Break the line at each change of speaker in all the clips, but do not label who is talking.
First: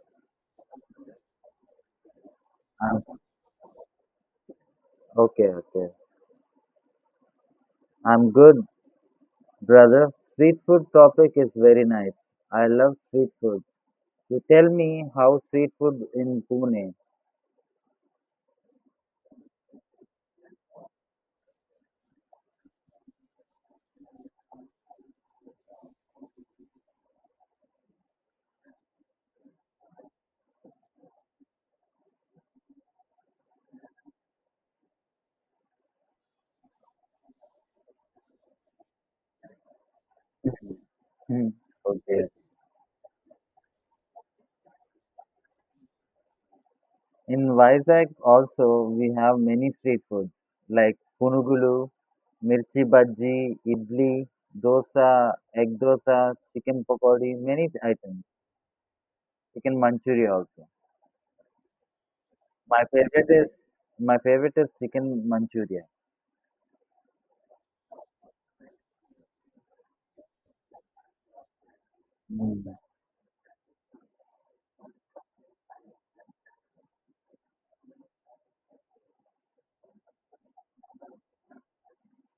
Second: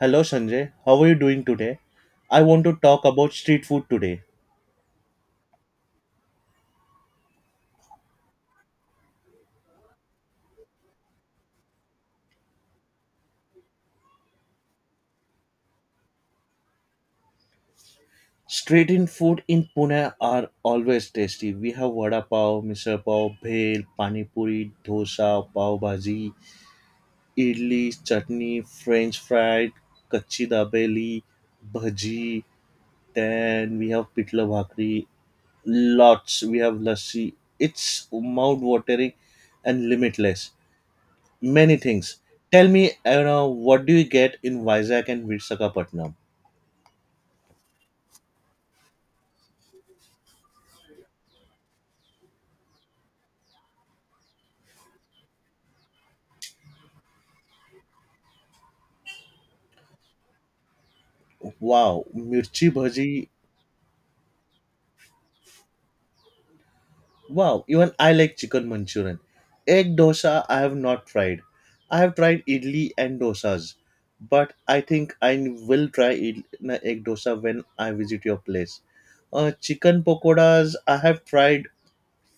Hello Sanjay, how are you doing today? I want to talk
Um,
about street food today.
okay, okay. I'm good, brother. Street food topic is very nice. I love street food. You tell me how street food in Pune.
Street in food in Pune are always tasty. We have vada pav, misal pav, bhel, pani puri, dosa, pav bhaji, idli, chutney, french fried, kachi dabeli, bhaji. Then we have pitla bhakri. Lots. We have lassi. It's mouth watering and limitless.
Hmm,
Many things.
okay.
Tell me, what do you get in Vizag and Visakhapatnam?
In Vizag also we have many street foods like punugulu, mirchi bhaji, idli, dosa, egg dosa, chicken pakodi, many items. Chicken manchuria also.
Wow, mirchi
My
bhaji.
favorite is my favorite is chicken manchuria.
Wow, even I like chicken Manchurian. Egg dosa I have not tried. I have tried
Mm.
idli and dosas, but I think I will try id- na egg dosa when I visit your place. Chicken pakoras I have tried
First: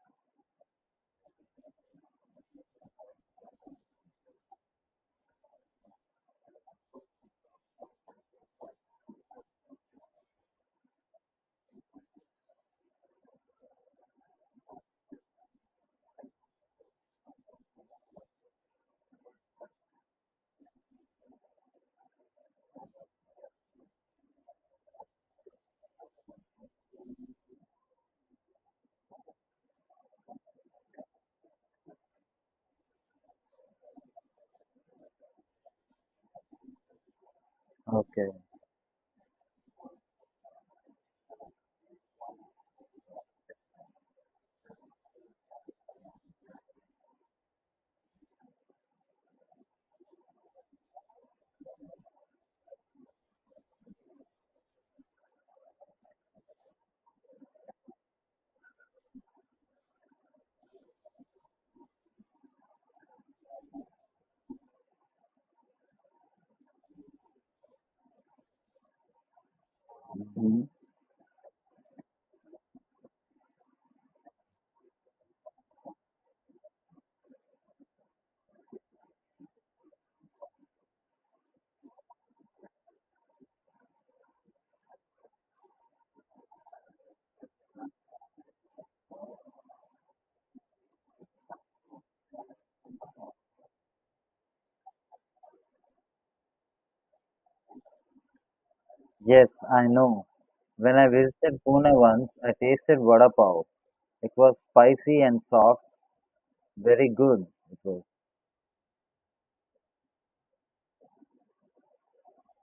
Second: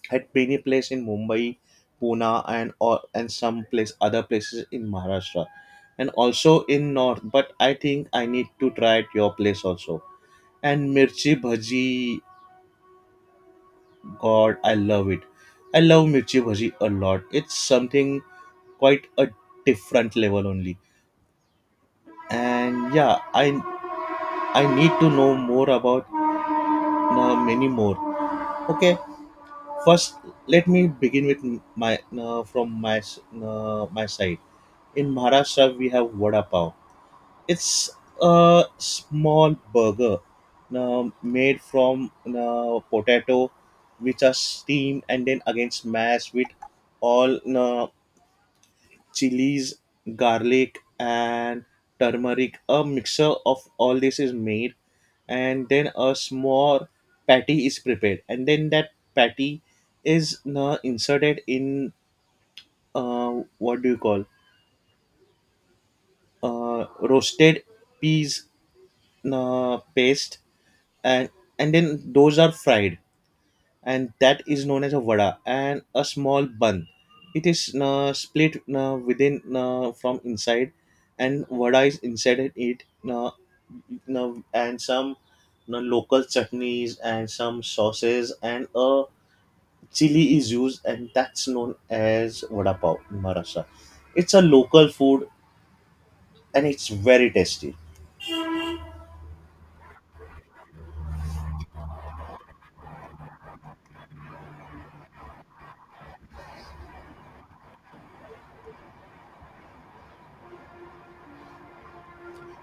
at many places in Mumbai, Pune, and some place other places in Maharashtra, and also in North. But I think I need to try at your place also. And mirchi bhaji, God, I love it. I love mirchi bhaji a lot. It's something quite a different level only. And yeah, I need to know more about many more. Okay, first let me begin with my from my s- my side. In Maharashtra we have vada pav. It's
Okay.
a small burger made from potato, which are steamed and then again smashed with all chilies, garlic, and turmeric. A mixture of all this is made, and then a small patty is prepared, and then that patty is inserted in what do you call roasted peas paste, and and then those are fried, and that is known as a vada. And a small bun, it is split within from inside, and vada is inside it, uh, and some local chutneys and some sauces and a chili is used, and that's known as vada pav in Maharashtra. It's a local food, and it's very tasty.
Yes, I know. When I visited Pune once, I tasted vada pav. It was spicy and soft, very good. It was.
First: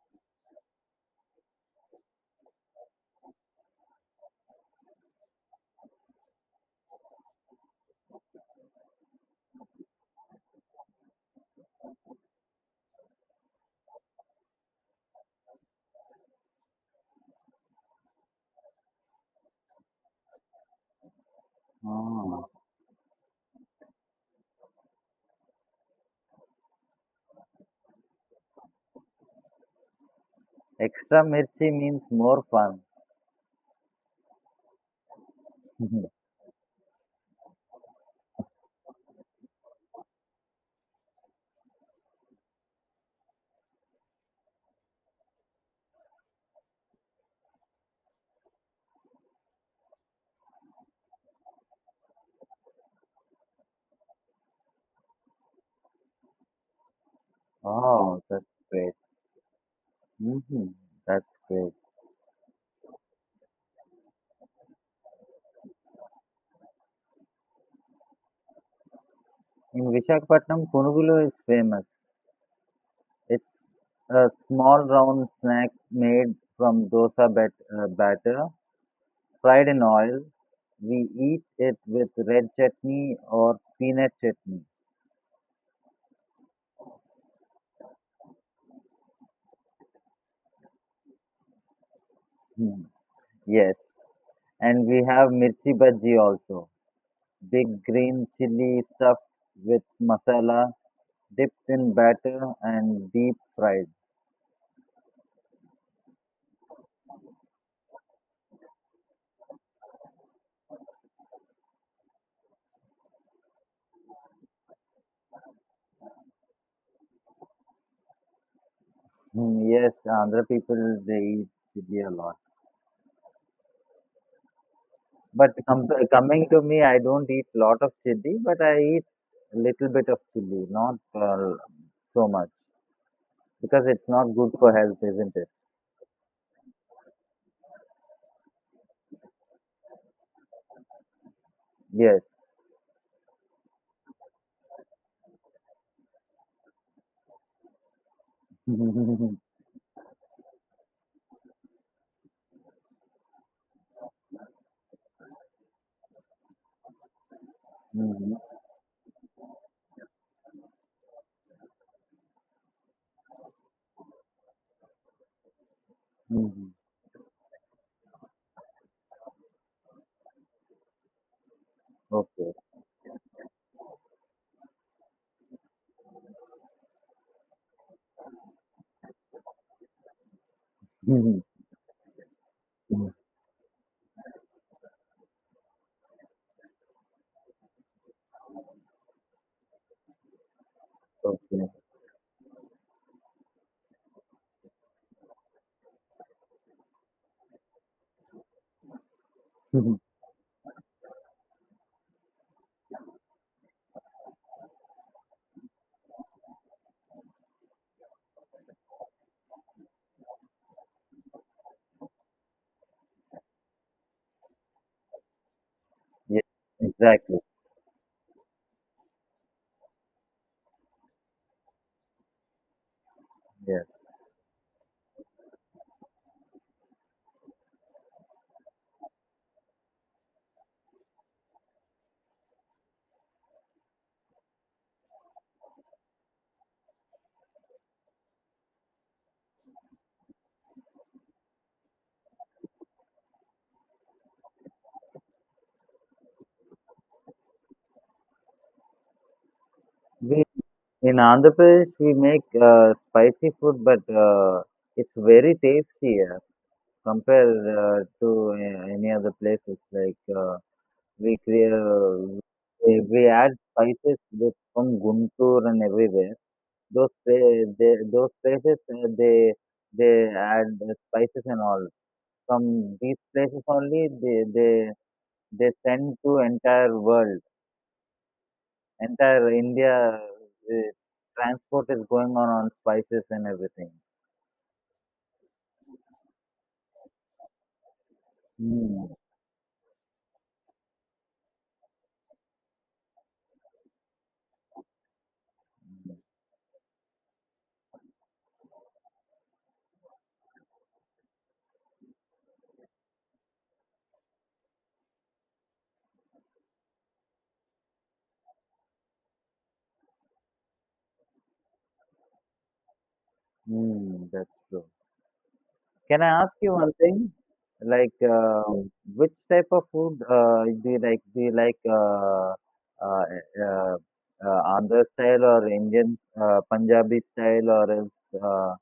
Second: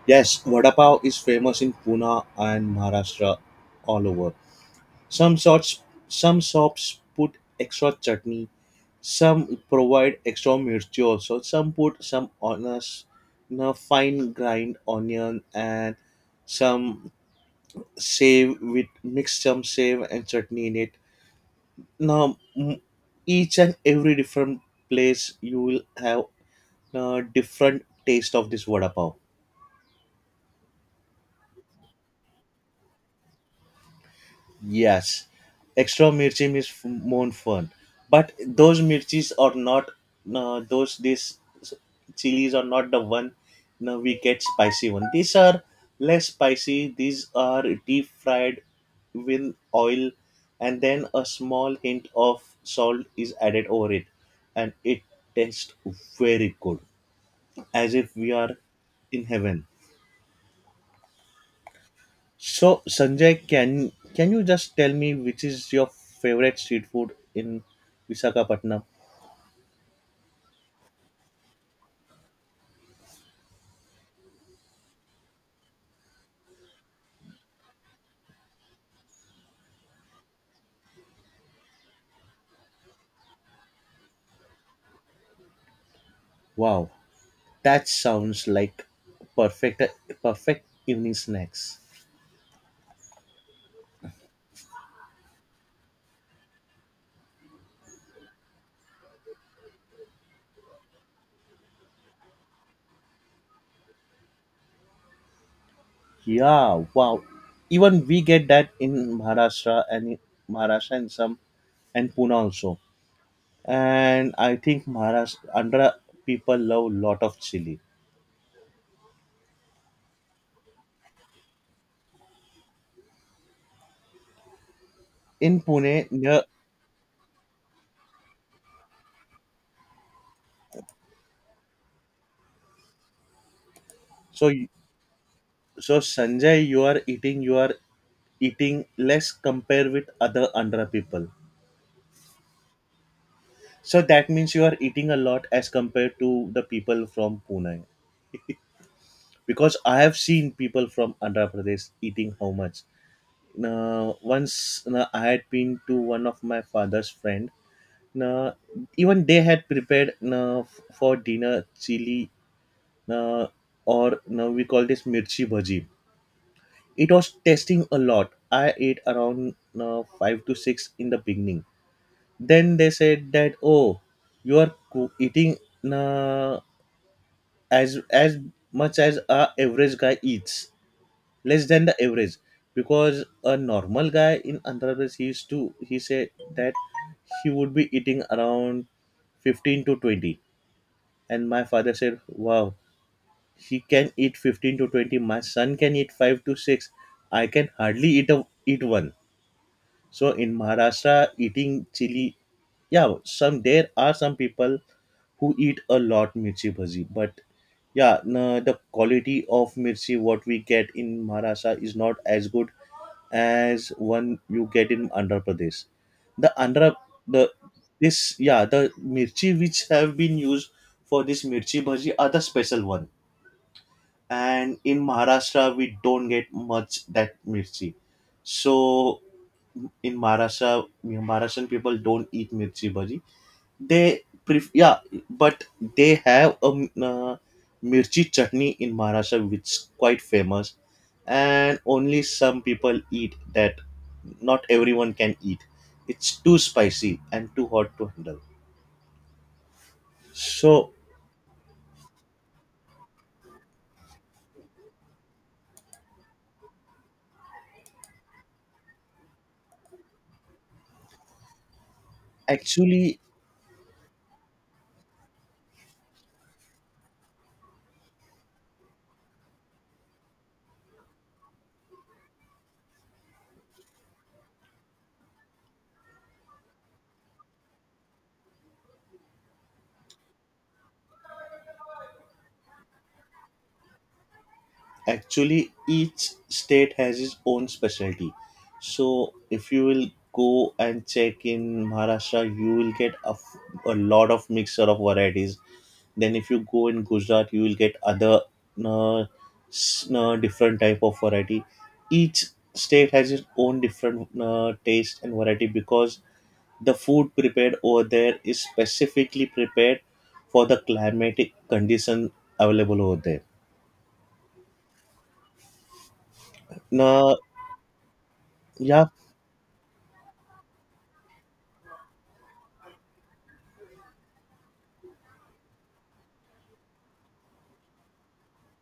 Yes, vada pav is famous in Pune and Maharashtra all over. Some sorts, some shops put extra chutney, some provide extra mirchi also, some put some on a, s- in a fine grind onion and some save with mix some save and chutney in it. Now
Ah.
each and every different place you will have a different taste of this vada pav.
Extra mirchi means more fun.
Yes, extra mirchi is more fun, but those mirchis are not. No, chilies are not the one. No, we get spicy one. These are less spicy. These are deep fried with oil, and then a small hint of salt is added over it, and it tastes very good, as if
Oh,
we
that's
are
great.
in heaven.
Hmm. That's great.
So, Sanjay, can you just tell me which is your favorite street food in Visakhapatnam?
In Visakhapatnam, punugulu is famous. It's a small round snack made from dosa batter, fried in oil. We eat it with red chutney or peanut chutney.
Wow, that sounds like perfect perfect evening snacks.
Hmm. Yes, and we have mirchi bhaji also. Big green chili stuffed with masala, dipped in batter and deep fried.
Yeah, wow. Even we get that in Maharashtra, and in Maharashtra and some and Pune also. And I think Maharashtra, Andhra people love lot of chili.
Hmm. Yes, Andhra people they eat chili a lot. But
In Pune, near.
coming to me, I don't eat lot of chili, but I eat little bit of chili, not so much, because it's not
so
good for health, isn't it?
so Sanjay, you are eating your eating less compare with other Andhra people,
Yes.
so that means you are eating a lot as compared to the people from Pune, because I have seen people from Andhra Pradesh eating how much. Now, once, now I had been to one of my father's friend. Now,
Mhm.
even they had prepared, now, for dinner chili, now, or now we call this mirchi bhaji.
Mhm. Mhm.
It was tasting a lot. I ate around, now, 5 to 6 in the beginning.
Okay.
Then they said that, oh, you are eating, uh, as much as a average guy eats,
Mhm.
less than the average,
Mhm.
because a normal guy in Andhra Pradesh he used to... he said that he would be eating around 15 to 20. And my
Okay.
father said wow, he can eat 15 to 20, my son can eat 5 to 6, I can hardly eat eat one. So in Maharashtra, eating chili, yeah, some there are some people who eat a lot mirchi bhaji, but yeah, no, the quality of mirchi what we get in Maharashtra is not as good as one you get in Andhra Pradesh.
Yes,
The Andhra
exactly.
the this yeah, the mirchi which have been used for this mirchi bhaji are the special one,
Yes.
and in Maharashtra we don't get much that mirchi. So in Maharashtra, you Maharashtrian people don't eat mirchi bhaji. They yeah, but they have a mirchi chutney in Maharashtra, which is quite famous, and only some people eat that. Not everyone can eat. It's too spicy and too hot to handle.
We
So
in Andhra Pradesh we make spicy food, but it's very tasty, compared to any other places. Like, we create, we
actually,
we add spices from Guntur and everywhere. Those places, they add the spices and all. From these places only they send to entire world. Entire India, transport is going on spices and everything.
Each state has its own specialty.
Mm,
So, if you will go and check in Maharashtra, you will get a, a lot of mixture of varieties. Then, if you go in Gujarat, you will get other uh, different type of variety. Each state has its own different taste and variety, because the food prepared over there is specifically prepared for the climatic condition available over there.
mm, that's true. Can I ask you one thing?
Now,
Like,
yeah,
which type of food do you like? Do you like, uh, uh, Andhra style, or Indian, Punjabi style, or else,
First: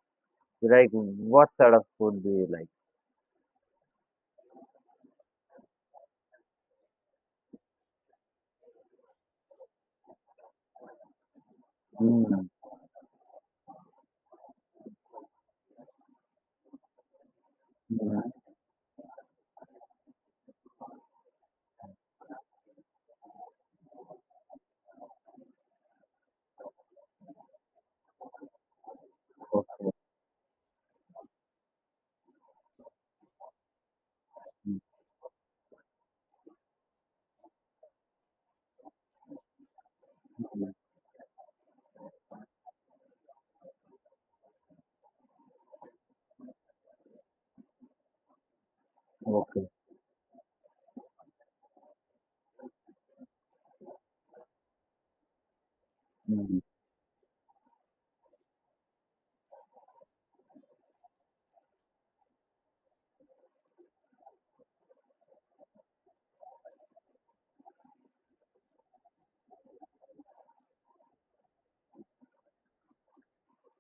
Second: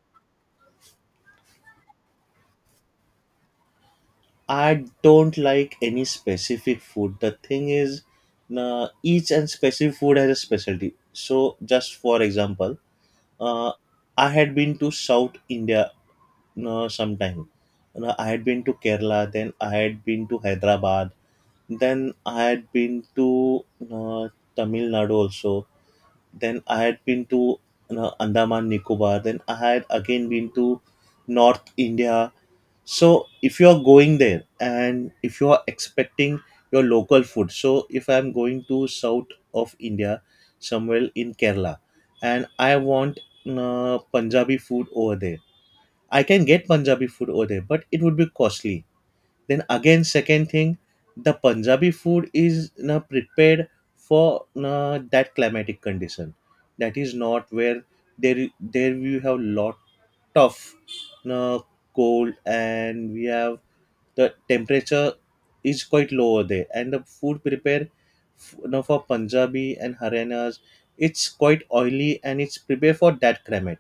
you like, what sort of food do you like?
I don't like any specific food. The thing is, each and specific food has a specialty. So, just for
Mm,
example, uh, I had been to South India sometime. And I had
mm,
been to Kerala, then I had been to Hyderabad, then I had been to uh, Tamil Nadu also, then I had been to Andaman Nicobar, then I had
okay,
again been to North India. So if you are going there and if you are expecting your local food, so if I'm going to south of India,
mm,
somewhere in Kerala, and I want Punjabi food over there, I can get Punjabi food over there, but it would be costly. Then
okay.
again, second thing, the Punjabi food is na prepared for na that climatic condition.
Mm.
That is not where, there we have lot of na cold, and we have the temperature is quite lower there, and the food prepared now for Punjabi and Harianas, it's quite oily and it's prepared for that climate.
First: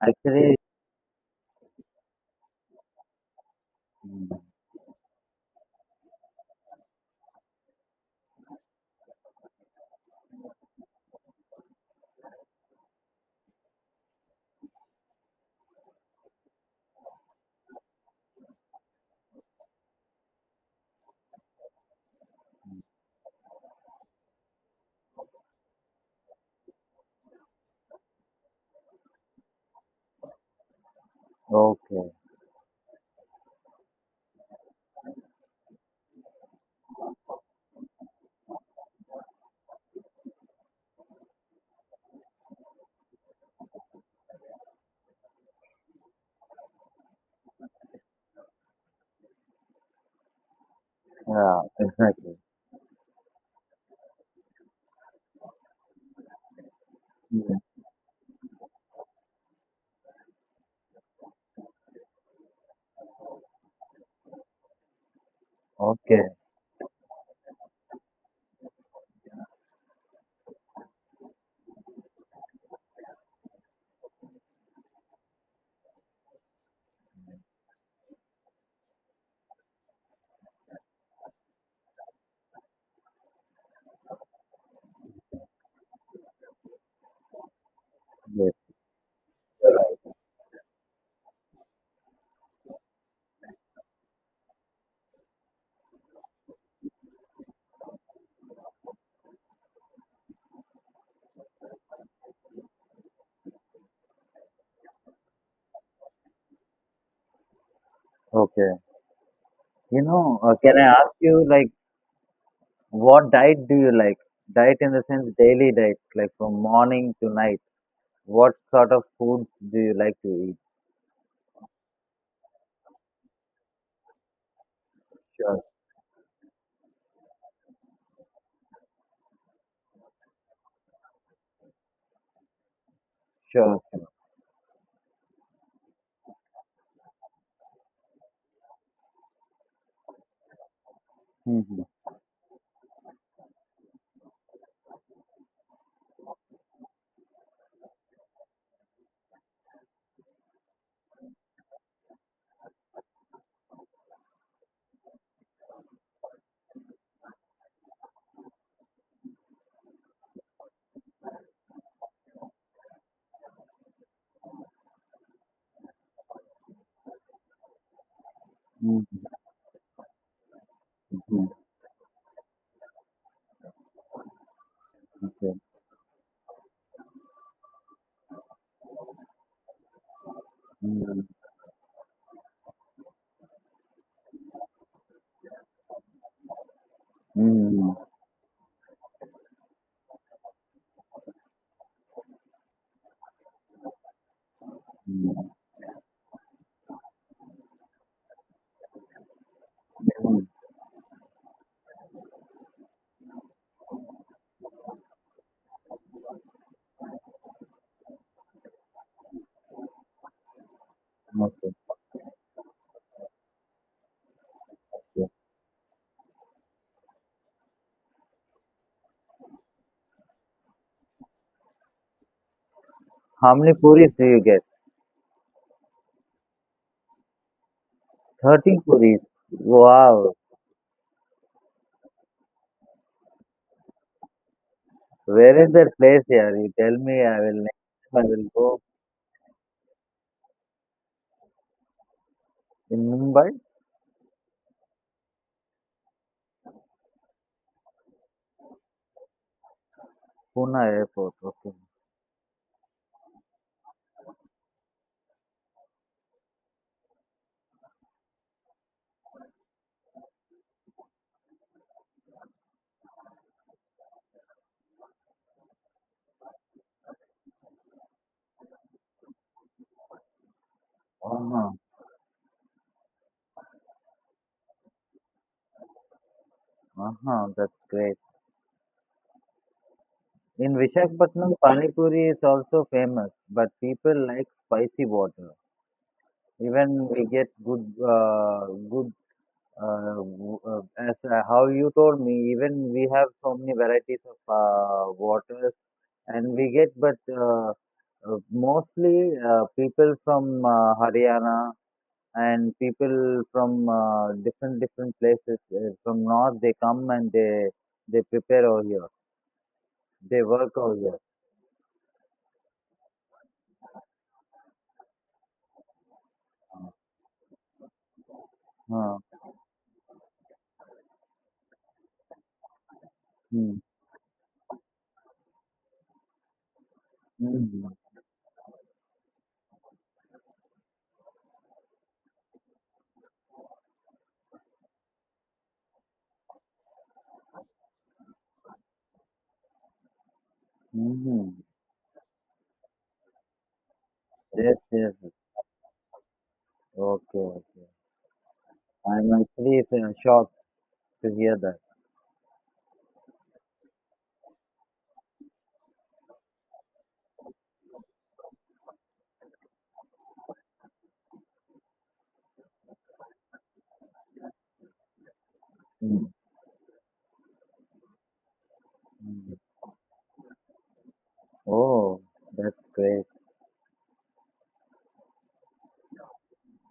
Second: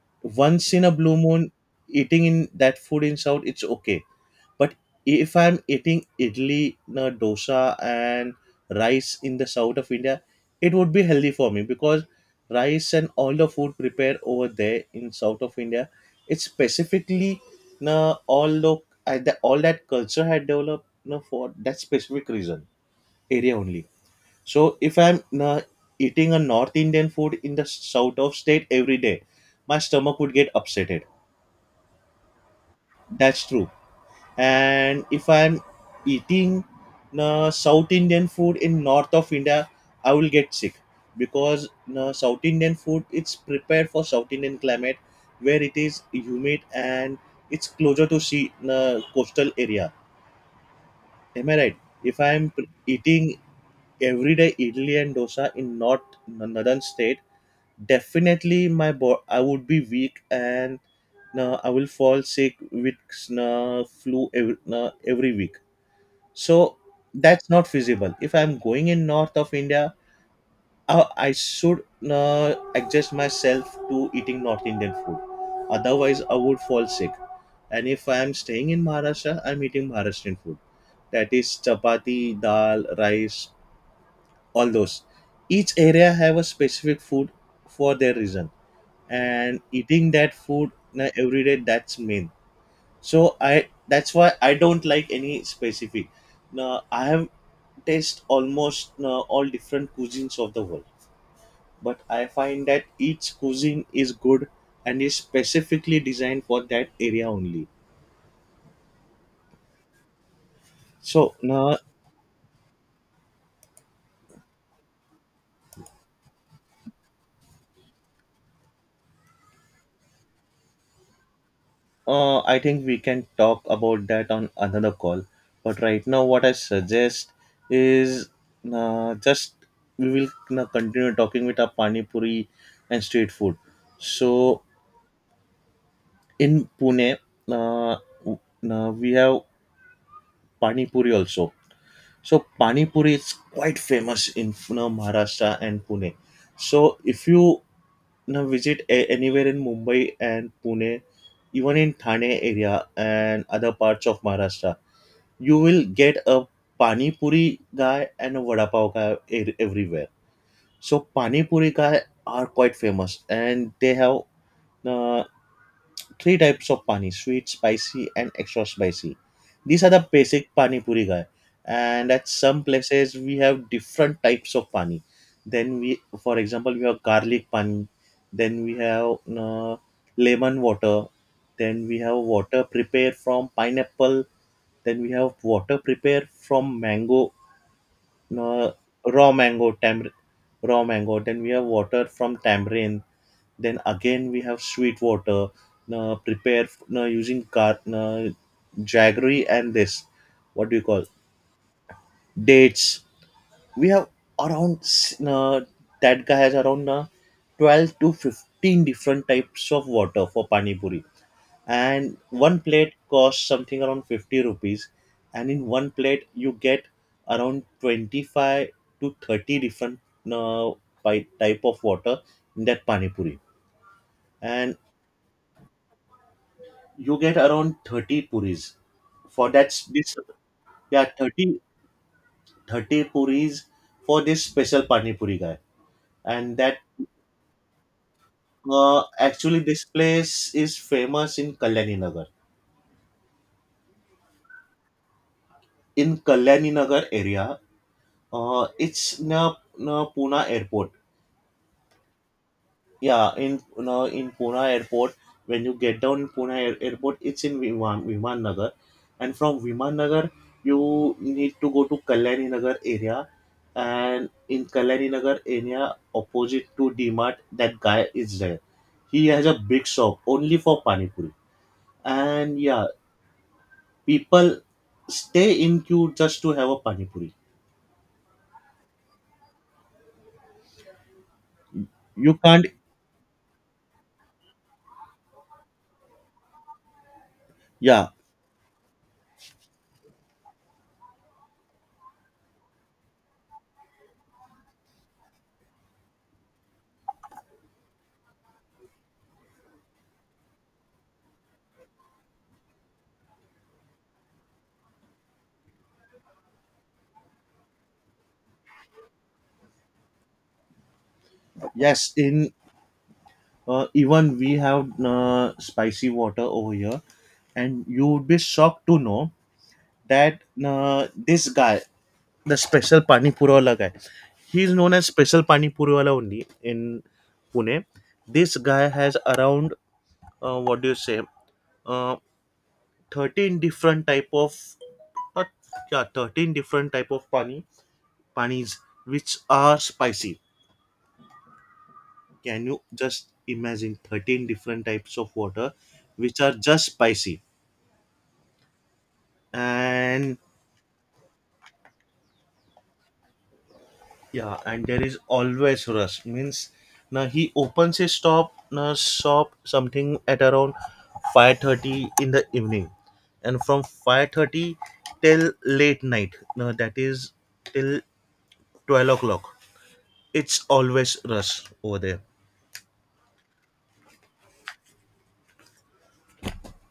Actually,
Once in a blue moon, eating in that food in south, it's okay,
mm,
but if I'm eating idli, na dosa, and rice in the south of India, it would be healthy for me because rice and all the food prepared over there in south of India, it's specifically na all look at the all that culture had developed na for that specific reason area only. So if I'm na eating a North Indian food in the south of state every day, my stomach would get upsetted.
okay.
That's true. And if I'm eating South Indian food in north of India, I will get sick, because South Indian food, it's prepared for South Indian climate, where it is humid and it's closer to sea, coastal area. Am I
Yeah,
right? If
exactly.
I'm eating everyday idli and dosa in north northern state,
Yeah.
definitely my I would be weak and, no, I will fall sick with flu every week.
Okay.
So that's not feasible. If I'm going in north of India, I should adjust myself to eating North Indian food, otherwise I would fall sick. And if I am staying in Maharashtra, I'm eating Maharashtrian food, that is chapati, dal, rice, all those. Each area have a specific food for their reason,
Yes.
and eating that food na every day, that's main. So I, that's why I don't like any specific. Now I have taste almost all different cuisines of the world, but I find that each cuisine is good and is specifically designed for that area only.
Okay. Can I ask
So
you, like,
now,
what diet do you like? Diet in the sense daily diet, like from morning to night. What sort of foods do you like to eat?
I think we can talk about that on another call.
Sure.
But right now, what I suggest is, just we will continue talking with our pani puri and street food.
Sure, sure.
So in Pune, uh, w- we have pani puri also.
Mm-hmm.
So pani puri is quite famous in, Maharashtra and Pune. So if you, visit anywhere in Mumbai and Pune, even in Thane area and other parts of Maharashtra, you will get a pani puri guy and a vada pav guy everywhere. So pani puri guy are quite famous, and they have uh, three types of pani: sweet, spicy, and extra spicy.
Mm-hmm.
These are the basic pani puri guy,
Hmm.
and at some places we have different types of pani.
Okay.
Then we, for example, we have garlic pani, then we have uh, lemon water,
Mm-hmm.
then we have water prepared from pineapple, then we have water prepared from mango,
Mm-hmm.
uh, raw mango tam raw mango, then we have water from tamarind, then again we have sweet water,
Mm-hmm.
prepared using jaggery and this, what do you call, dates. We have around s- uh, that guy has around 12 to 15 different types of water for pani puri,
Okay.
and one plate costs something around 50 rupees,
Yeah.
and in one plate you get around 25 to 30 different uh, type of water in that pani puri,
How many puris do you get?
and you get around 30
30
puris
puris.
for this.
Wow.
Yeah, thirty puris for this special pani puri guy.
Where is that place
And
here? You
that
tell me, I will next time I will go
Actually, this place is famous
in Mumbai,
in kalyani nagar area. It's near pune
Pune
airport.
airport. Okay.
Yeah, in Pune airport, when you get down in airport, it's in Viman Nagar, and from Viman Nagar, you need to go to Kalyani Nagar area, and in Kalyani Nagar area, opposite to D Mart, that guy is there. He has a big shop only for pani puri,
Uh-huh,
and yeah, people stay in queue just to have a pani puri.
uh-huh, that's great. In Vishakhapatnam, Pani Puri
You
is
can't.
also famous, but people like spicy water. Even we get good,
Yeah,
uh, good, uh, w- uh, as how you told me, even we have so many varieties of waters, and but mostly people from Haryana, and people from different different places from north, they come and they prepare over here. They work out there.
yes, in even we have spicy water over here, and you would be shocked to
Huh.
know that this guy, the special pani puri wala
Hmm.
guy, he is known as special pani puri wala only in Pune.
Mm-hmm.
This guy has around, what do you say, uh, 13 different type of, uh, yeah, 13 different type of panis which are spicy.
Mm-hmm.
Can you just imagine 13
Yes,
different
yes,
types
yes.
of water which are just spicy?
Okay, okay. I'm actually
and
shocked to hear that.
yeah and there is always rush, means now he opens his shop, now shop something at around 5:30 in the evening, and from 5:30 till late
Mm.
night, now that is till 12 o'clock,
Mm.
it's always rush over there.
Oh, that's great.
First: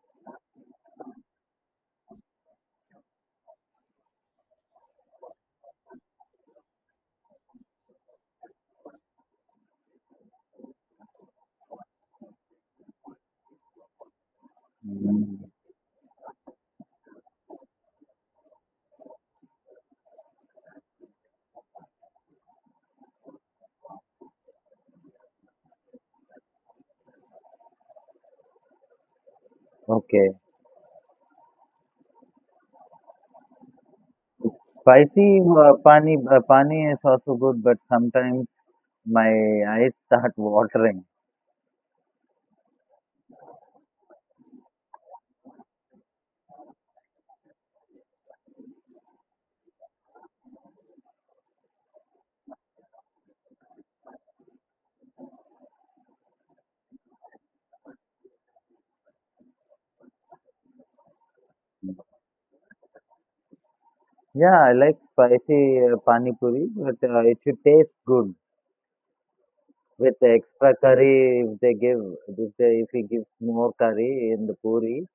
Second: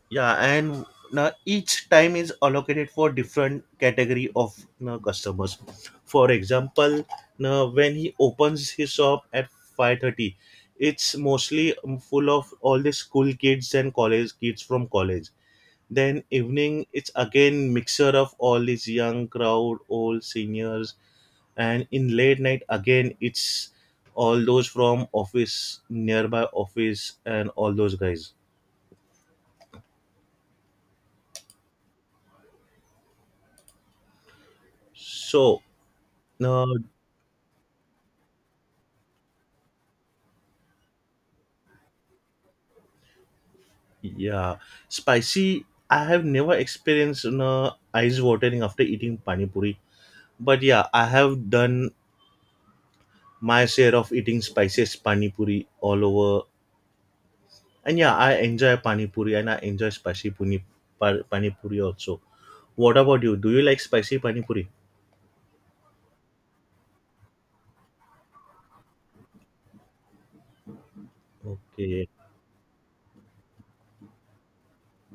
Yeah, and now each time is allocated for different category of now customers. For example, now when he opens his shop at 5:30, it's mostly full of all the school kids and college kids from college.
Mm.
Then evening, it's again mixture of all these young crowd, old seniors, and in late night again it's all those from office, nearby office, and all those guys
Okay. Spicy,
so
pani, uh,
now.
pani is also good, but sometimes my eyes start watering.
Yeah, spicy. I have never experienced, eyes watering after eating pani puri, but yeah, I have done my share of eating spiciest pani puri all over. And yeah, I enjoy pani puri and I enjoy pani puri also. What about you? Do you like spicy pani
Yeah,
puri?
I like spicy, pani puri, but it should taste good with the extra curry if they give
Okay,
if they if he gives more curry in the puri,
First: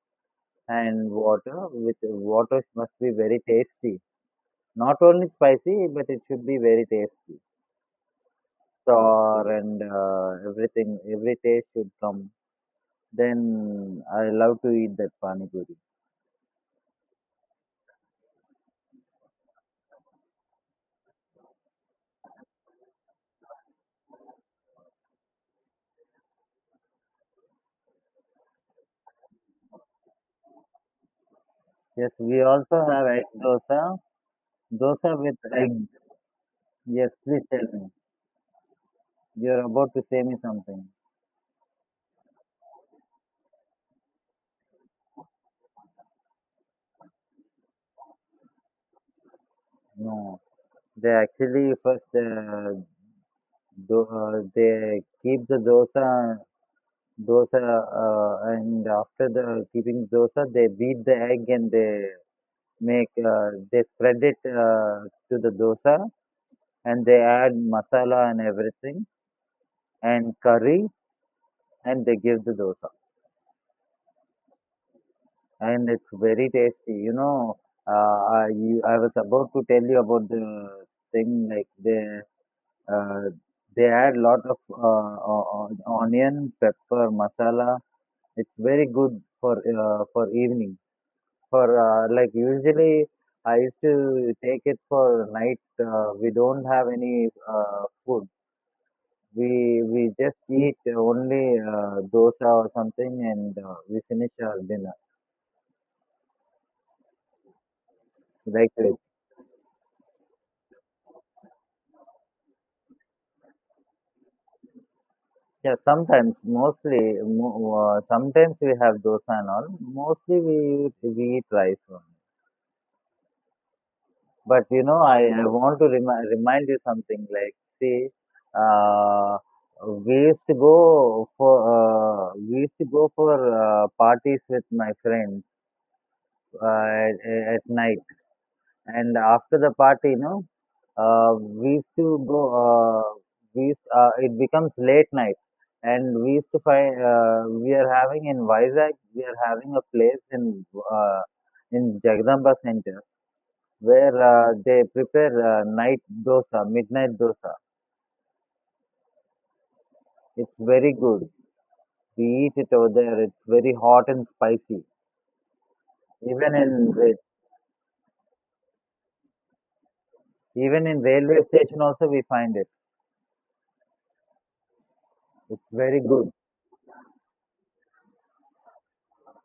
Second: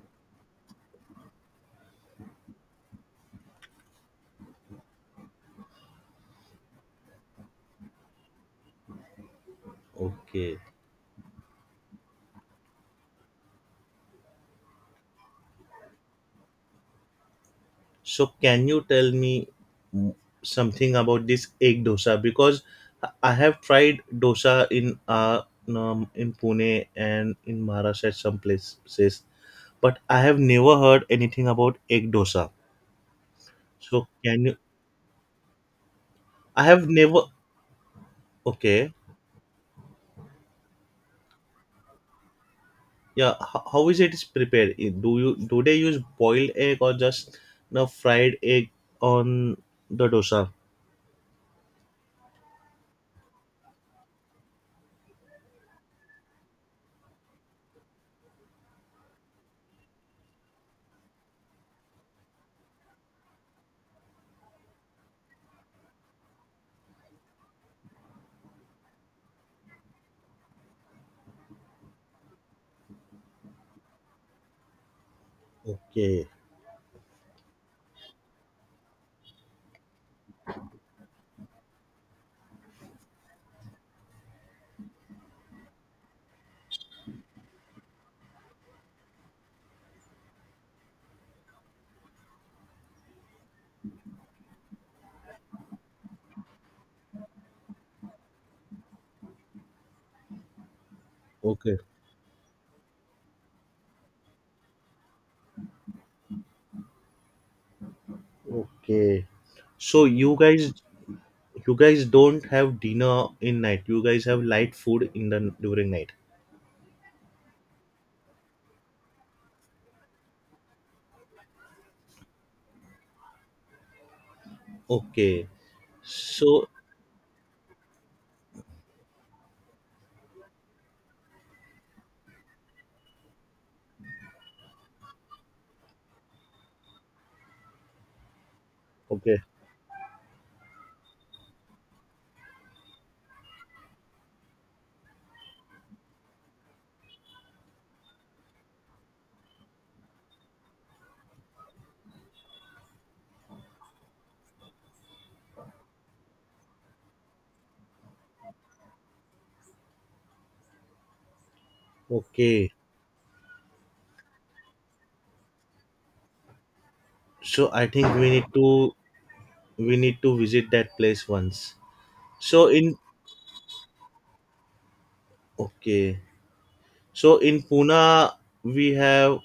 and water, with water must be very tasty, not only spicy but it should be very tasty, sour, and
okay.
everything, every taste should come. Then I love to eat that pani puri.
So can you tell me, mm, something about this egg dosa? Because I have tried dosa in Pune and in Maharashtra at some places, but I have never heard anything about egg
Yes, we
dosa.
also have egg dosa.
So can you?
Dosa with egg.
I have
Yes,
never.
please tell me,
Okay,
you're about to say me something.
yeah. How is it is prepared? Do they use boiled egg, or just no fried egg on the
No,
dosa?
they actually first, they keep the dosa and after the keeping dosa they beat the egg, and they spread it to the dosa, and they add masala and everything and curry, and they give the dosa, and it's
Okay,
very tasty. I, I was about to tell you about the thing, like uh, they add lot of o- onion pepper masala. It's very good for for evening. For like usually, I used to take it for night. We don't have any food. We just eat only
okay,
dosa or something, and we finish our dinner like this.
okay. So you guys You guys don't have dinner in night. You guys have light food in the
Yeah,
during night.
sometimes we have dosa and all. Mostly we eat rice only. But I
Okay.
want to remind
So
remind you something. Like, see, uh, we used to go for parties with my friends uh, at, at night, and
okay,
after the party, we used to go. Uh, it becomes late night, and we used to find, we are having in Vizag. We are having a place uh, in Jagdamba Center, where they prepare night dosa, midnight dosa. It's very good. We eat
okay.
it over there. It's very hot and spicy. Even in ra-
So I think we need to visit
even
that
in
place
railway
once.
station also we find
So
it.
in
It's very
okay.
good.
So in Pune we have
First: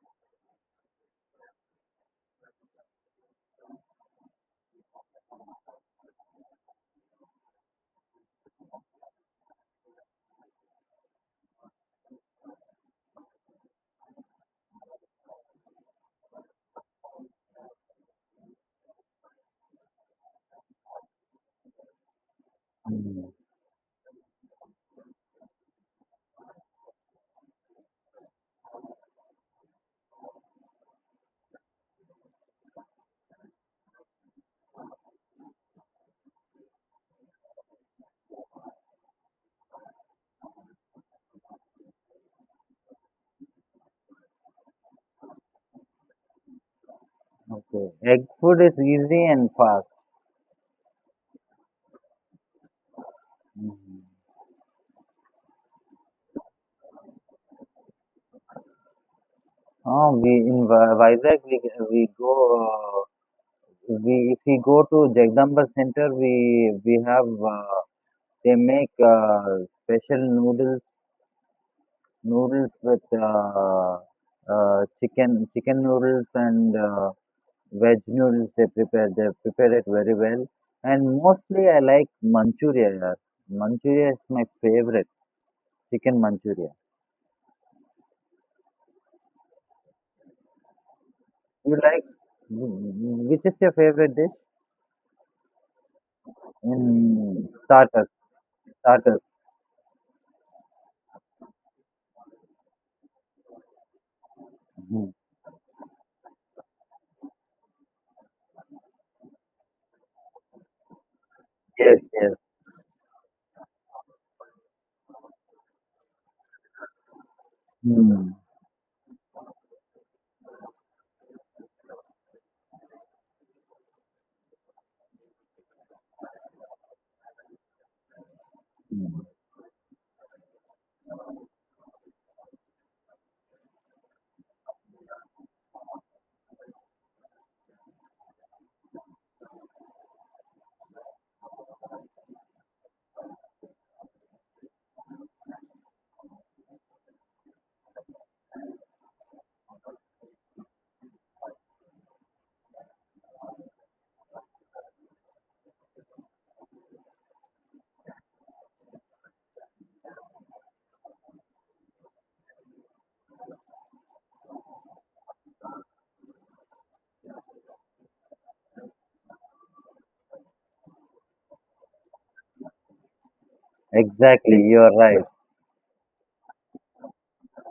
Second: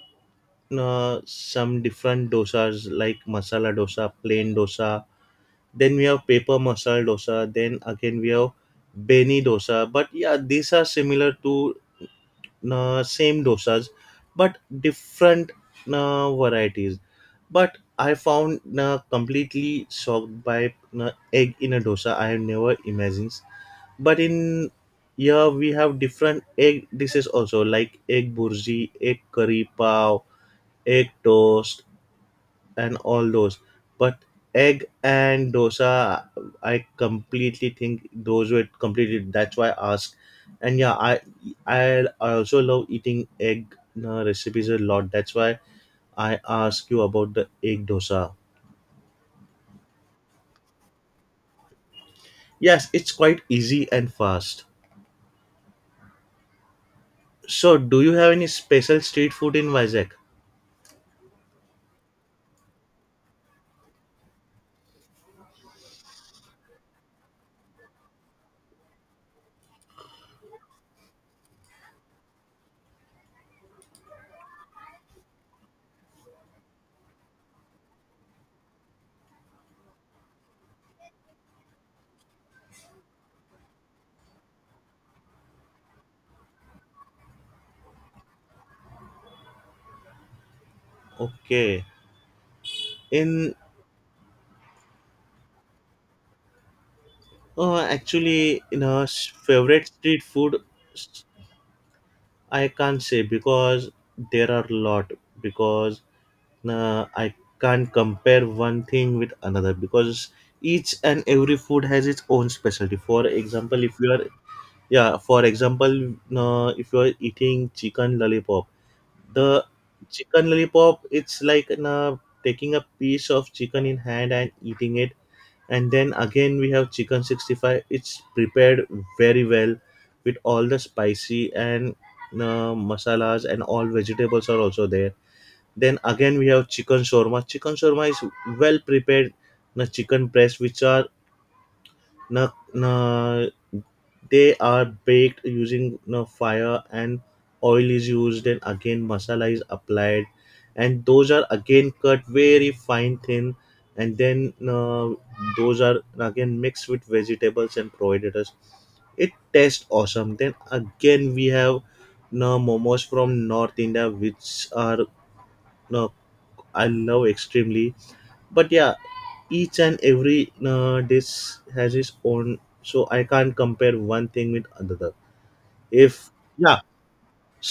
some different dosas, like masala dosa, plain dosa. Then we have paper masala dosa. Then again we have beni dosa. But yeah, these are similar to, same dosas but different, varieties. But I found, completely shocked by, egg in a dosa. I have never imagined,
Mm.
but in here we have different egg dishes also, like egg burji, egg curry pav, egg toast, and all those. But egg and dosa, I completely think those were completely. That's why I asked. And yeah, I also love eating egg, recipes a lot. That's why I ask you about the egg
Okay. Egg
dosa.
food is easy and fast.
Yes, it's quite easy
Mm.
and fast. So, do you have any special street food in
Oh,
Vizag?
we in Vizag we go. Uh, we if we go to Jagdamba Center, we have, they make special noodles with chicken noodles, and veg noodles. They prepare it very well, and mostly I like manchuria, yeah. Manchuria is my favorite, chicken manchuria. You
Okay.
like, which
In
is your favorite dish in starters
Actually, in our
starters
favorite street food, I can't say, because there are a lot.
Mhm.
Because I can't compare one thing with another, because each and every food
Yes,
has its
yes.
own specialty. For example, if you are yeah, for example, if you are eating chicken
Mm.
lollipop, the chicken lollipop, it's like, taking a piece of chicken in hand and eating it. And then again we have chicken 65. It's prepared very well with all the spicy and, masalas, and all vegetables are also there. Then again we have chicken shawarma. Chicken shawarma is well prepared. The chicken breast which are, na, na, they are baked using, fire, and oil is used, and again masala is applied, and those are again cut very fine thin. And then, those are again mixed with vegetables and provided us. It tastes awesome. Then again we have na momos from north india, which are, na, I love extremely. But yeah, each and every dish has its own, so I can't compare one thing
Exactly,
with
you are
another.
right.
If Yeah,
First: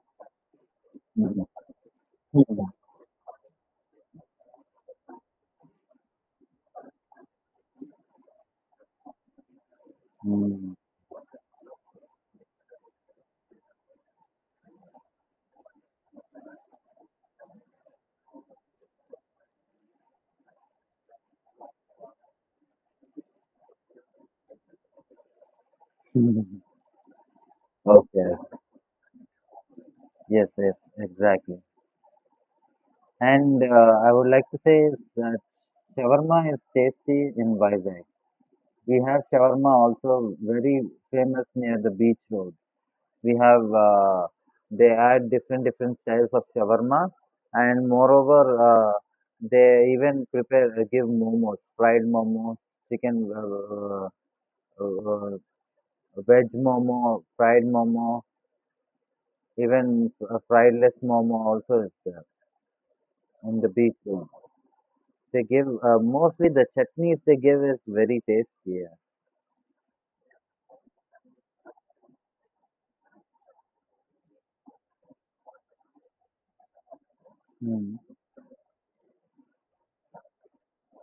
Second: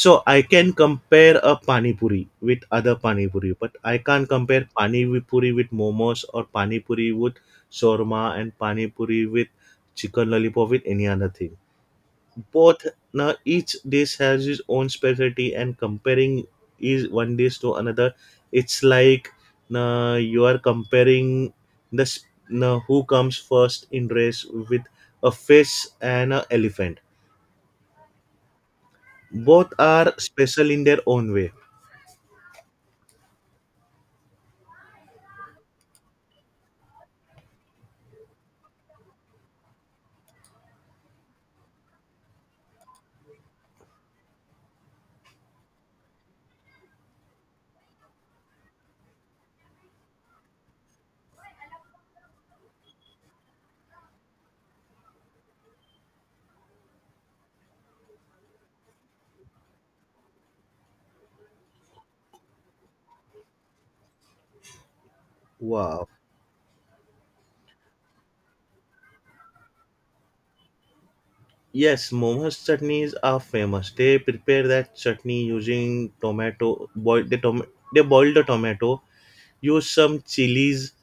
so I can compare
Mhm.
a pani puri with other pani puri, but I can't compare puri with momos, or pani puri with shawarma, and pani puri with chicken lollipop
Mhm.
with any other thing. Both Now each dish has its own specialty, and comparing is one dish to another. It's like, now you are comparing, now who comes first in race with a fish and an
Mhm.
elephant.
Okay.
Both are
Yes,
special
yes,
in their own way.
exactly. And I would like to say that shawarma is tasty in Vizag. We have shawarma also very famous near the beach road. We have They add different different styles of shawarma, and moreover they even prepare give momos, fried momos, chicken uh, veg momo, fried momo, even friedless momo also is there in the beach road. They give,
Wow.
mostly the chutneys they give is very tasty. Yeah.
Yes, momos chutneys are famous. They prepare that chutney using tomato.
Mm.
They boil the tomato, use some chilies,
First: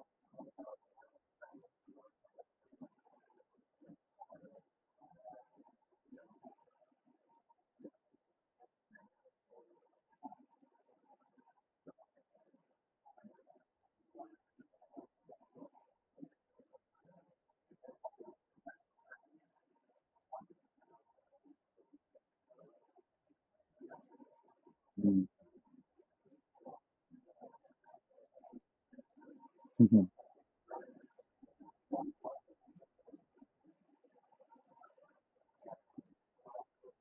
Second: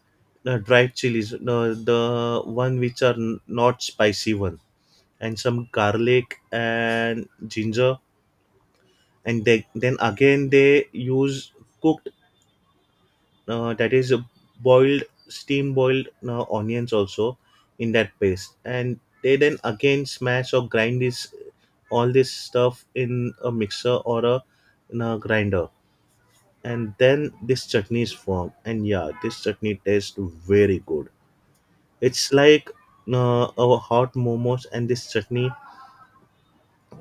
dried chilies. No, the one which are, not spicy one, and some garlic and ginger. And then again they use cooked, that is, boiled, steam boiled, onions also in that paste, and they then again smash or grind this, all this stuff in a mixer or in a
Mm.
grinder. And then this chutney is formed. And yeah, this chutney tastes very good. It's like, a hot momos and this chutney.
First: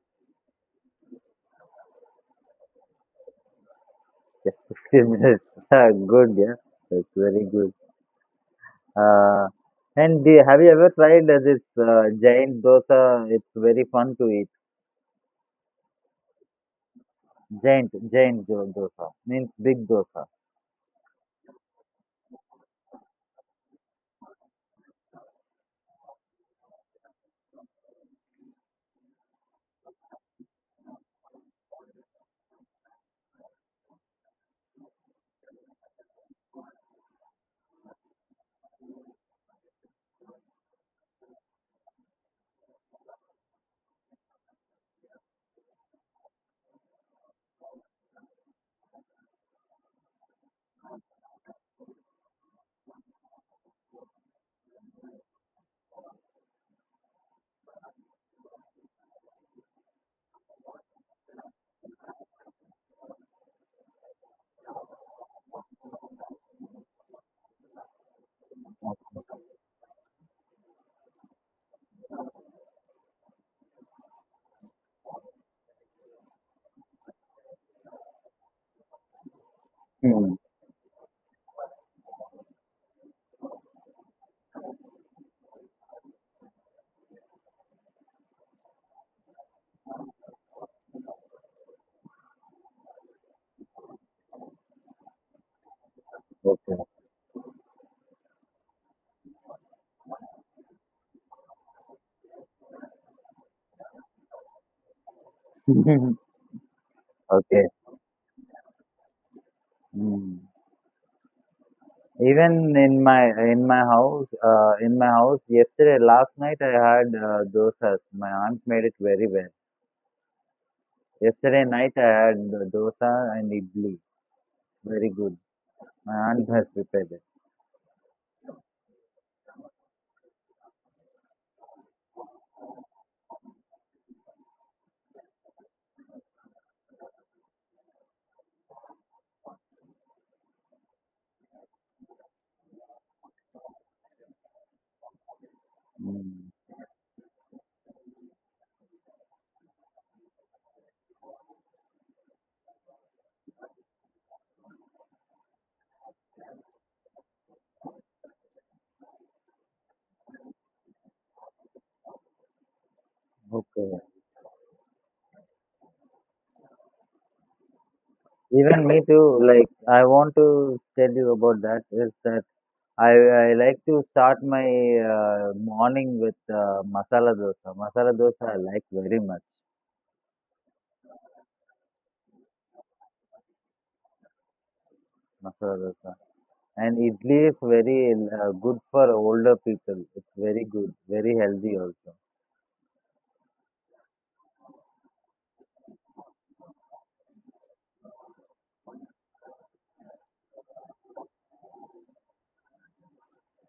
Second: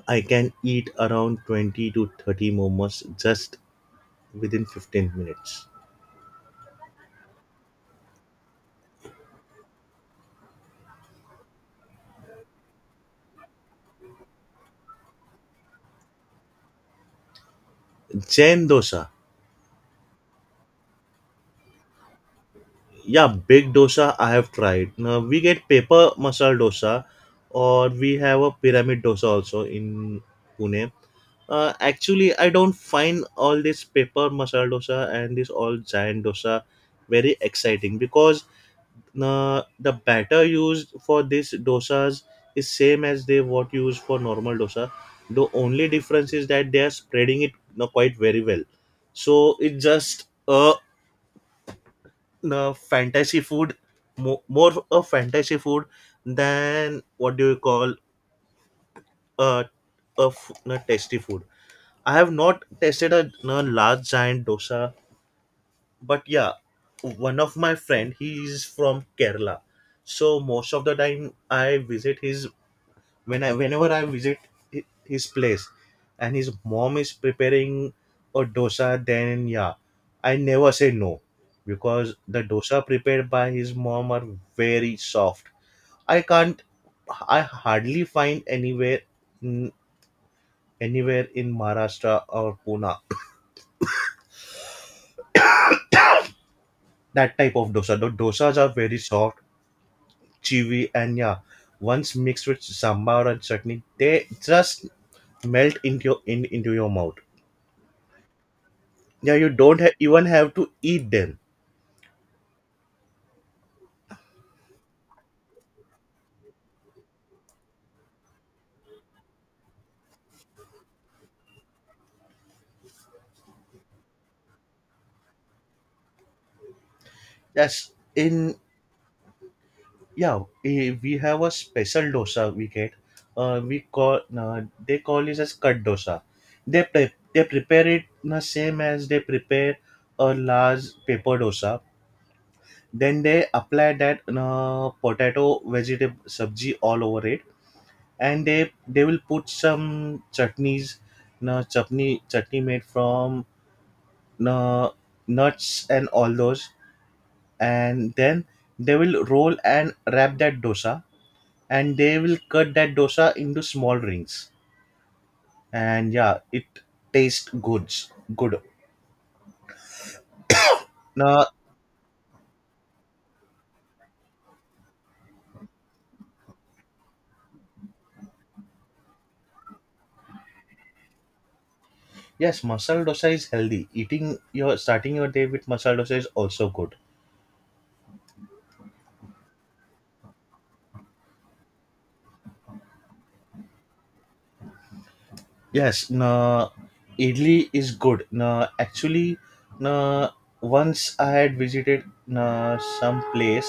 I can eat around 20 to 30 momos just
Just
within 15
15 minutes.
minutes.
Ah, good. Yeah, that's very good. Uh, and have you ever tried this giant dosa? It's very fun to eat. Giant, giant
Jain
do-
dosa.
dosa means big dosa.
Yeah, big dosa I have tried. Now we get paper masala dosa, or we have a pyramid dosa also in Pune. Actually, I don't find all this paper masala dosa and this all giant dosa very exciting, because the batter used for this dosas is same as they what used for normal dosa. The only difference is that they are spreading it you quite very well, so it's just a you fantasy food, more a fantasy food than, what do you call, a, tasty food. I have not tasted a you large giant dosa, but yeah, one of my friend, he is from kerala. So most of the time, I visit his when I whenever I visit his place, and his mom is preparing a dosa, then yeah, I
Mm.
never say no, because the dosa prepared by his mom are very soft. I can't, I hardly find anywhere, in- anywhere in Maharashtra or Pune,
Okay.
that type of dosa. The dosas are very soft, chewy, and yeah, once mixed with sambar and chutney, they just melt into your mouth.
Okay.
Yeah, you don't even
Mm.
have to eat them.
Even in my in my house yesterday, last night I had dosas. My aunt made it very well. Yesterday night I had dosa and idli. Very good. My aunt has prepared it.
That's in Yeah, we have a special dosa we get, we call they call it as cut dosa. They they prepare it the same as they prepare a large paper dosa, then they apply that, potato vegetable
Mm.
sabji all over it, and they will put some chutneys, na chutney, chutney made from na nuts and all those. And then they will roll and wrap that dosa, and they will cut that dosa into small
Okay.
rings. And yeah, it tastes good.
Even me too. Like, I want to tell you
Now
about that is that I I like to start my morning with masala dosa. Masala dosa I like very much.
Yes, masala dosa is healthy. Eating your, starting your day with
Masala
masala
dosa
dosa is also
and
good.
idli is very good for older people. It's very good, very healthy also.
Yes, now idli is good. Now Actually, now once I had visited now some place,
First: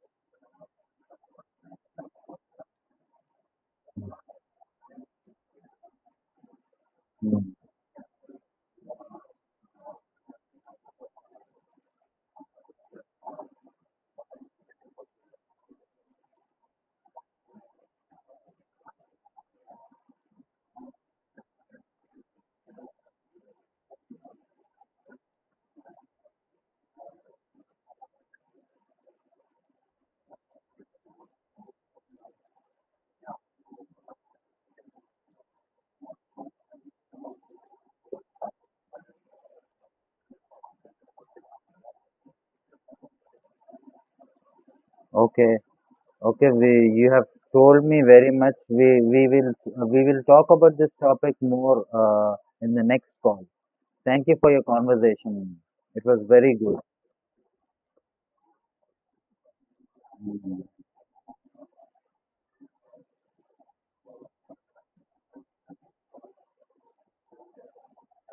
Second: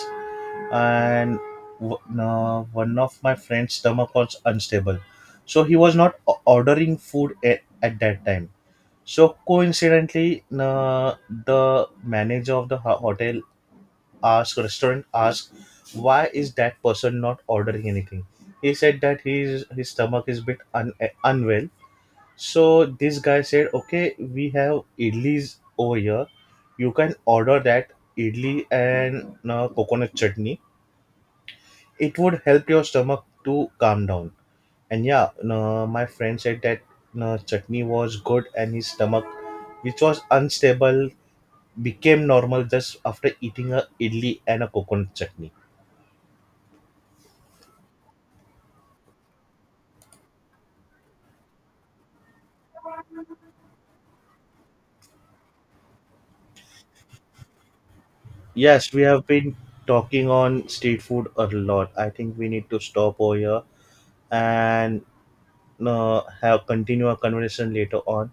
and one of my friend's stomach was unstable, so he was not ordering food
Mm.
at that time. So coincidentally, the manager of the hotel asked, restaurant asked, why is that person not ordering anything. He said that his stomach is bit unwell. So this guy said, okay, we have idlis over here, you can order that, idli and, coconut chutney. It would help your stomach to calm down. And yeah, no, my friend said that, no, chutney was good, and his stomach, which was unstable, became normal just after eating a idli and a coconut chutney.
Okay. Okay, we you have told me very much. We will talk about this topic more, in the next call. Thank you for your conversation. It was very good.
Yes, we have been talking
Mm,
on street food a lot. I think we need to stop over here, and, no, have continue our conversation later on.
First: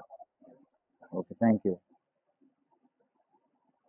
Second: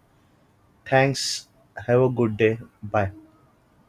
okay,
Thanks.
thank you.
Have a good day. Bye.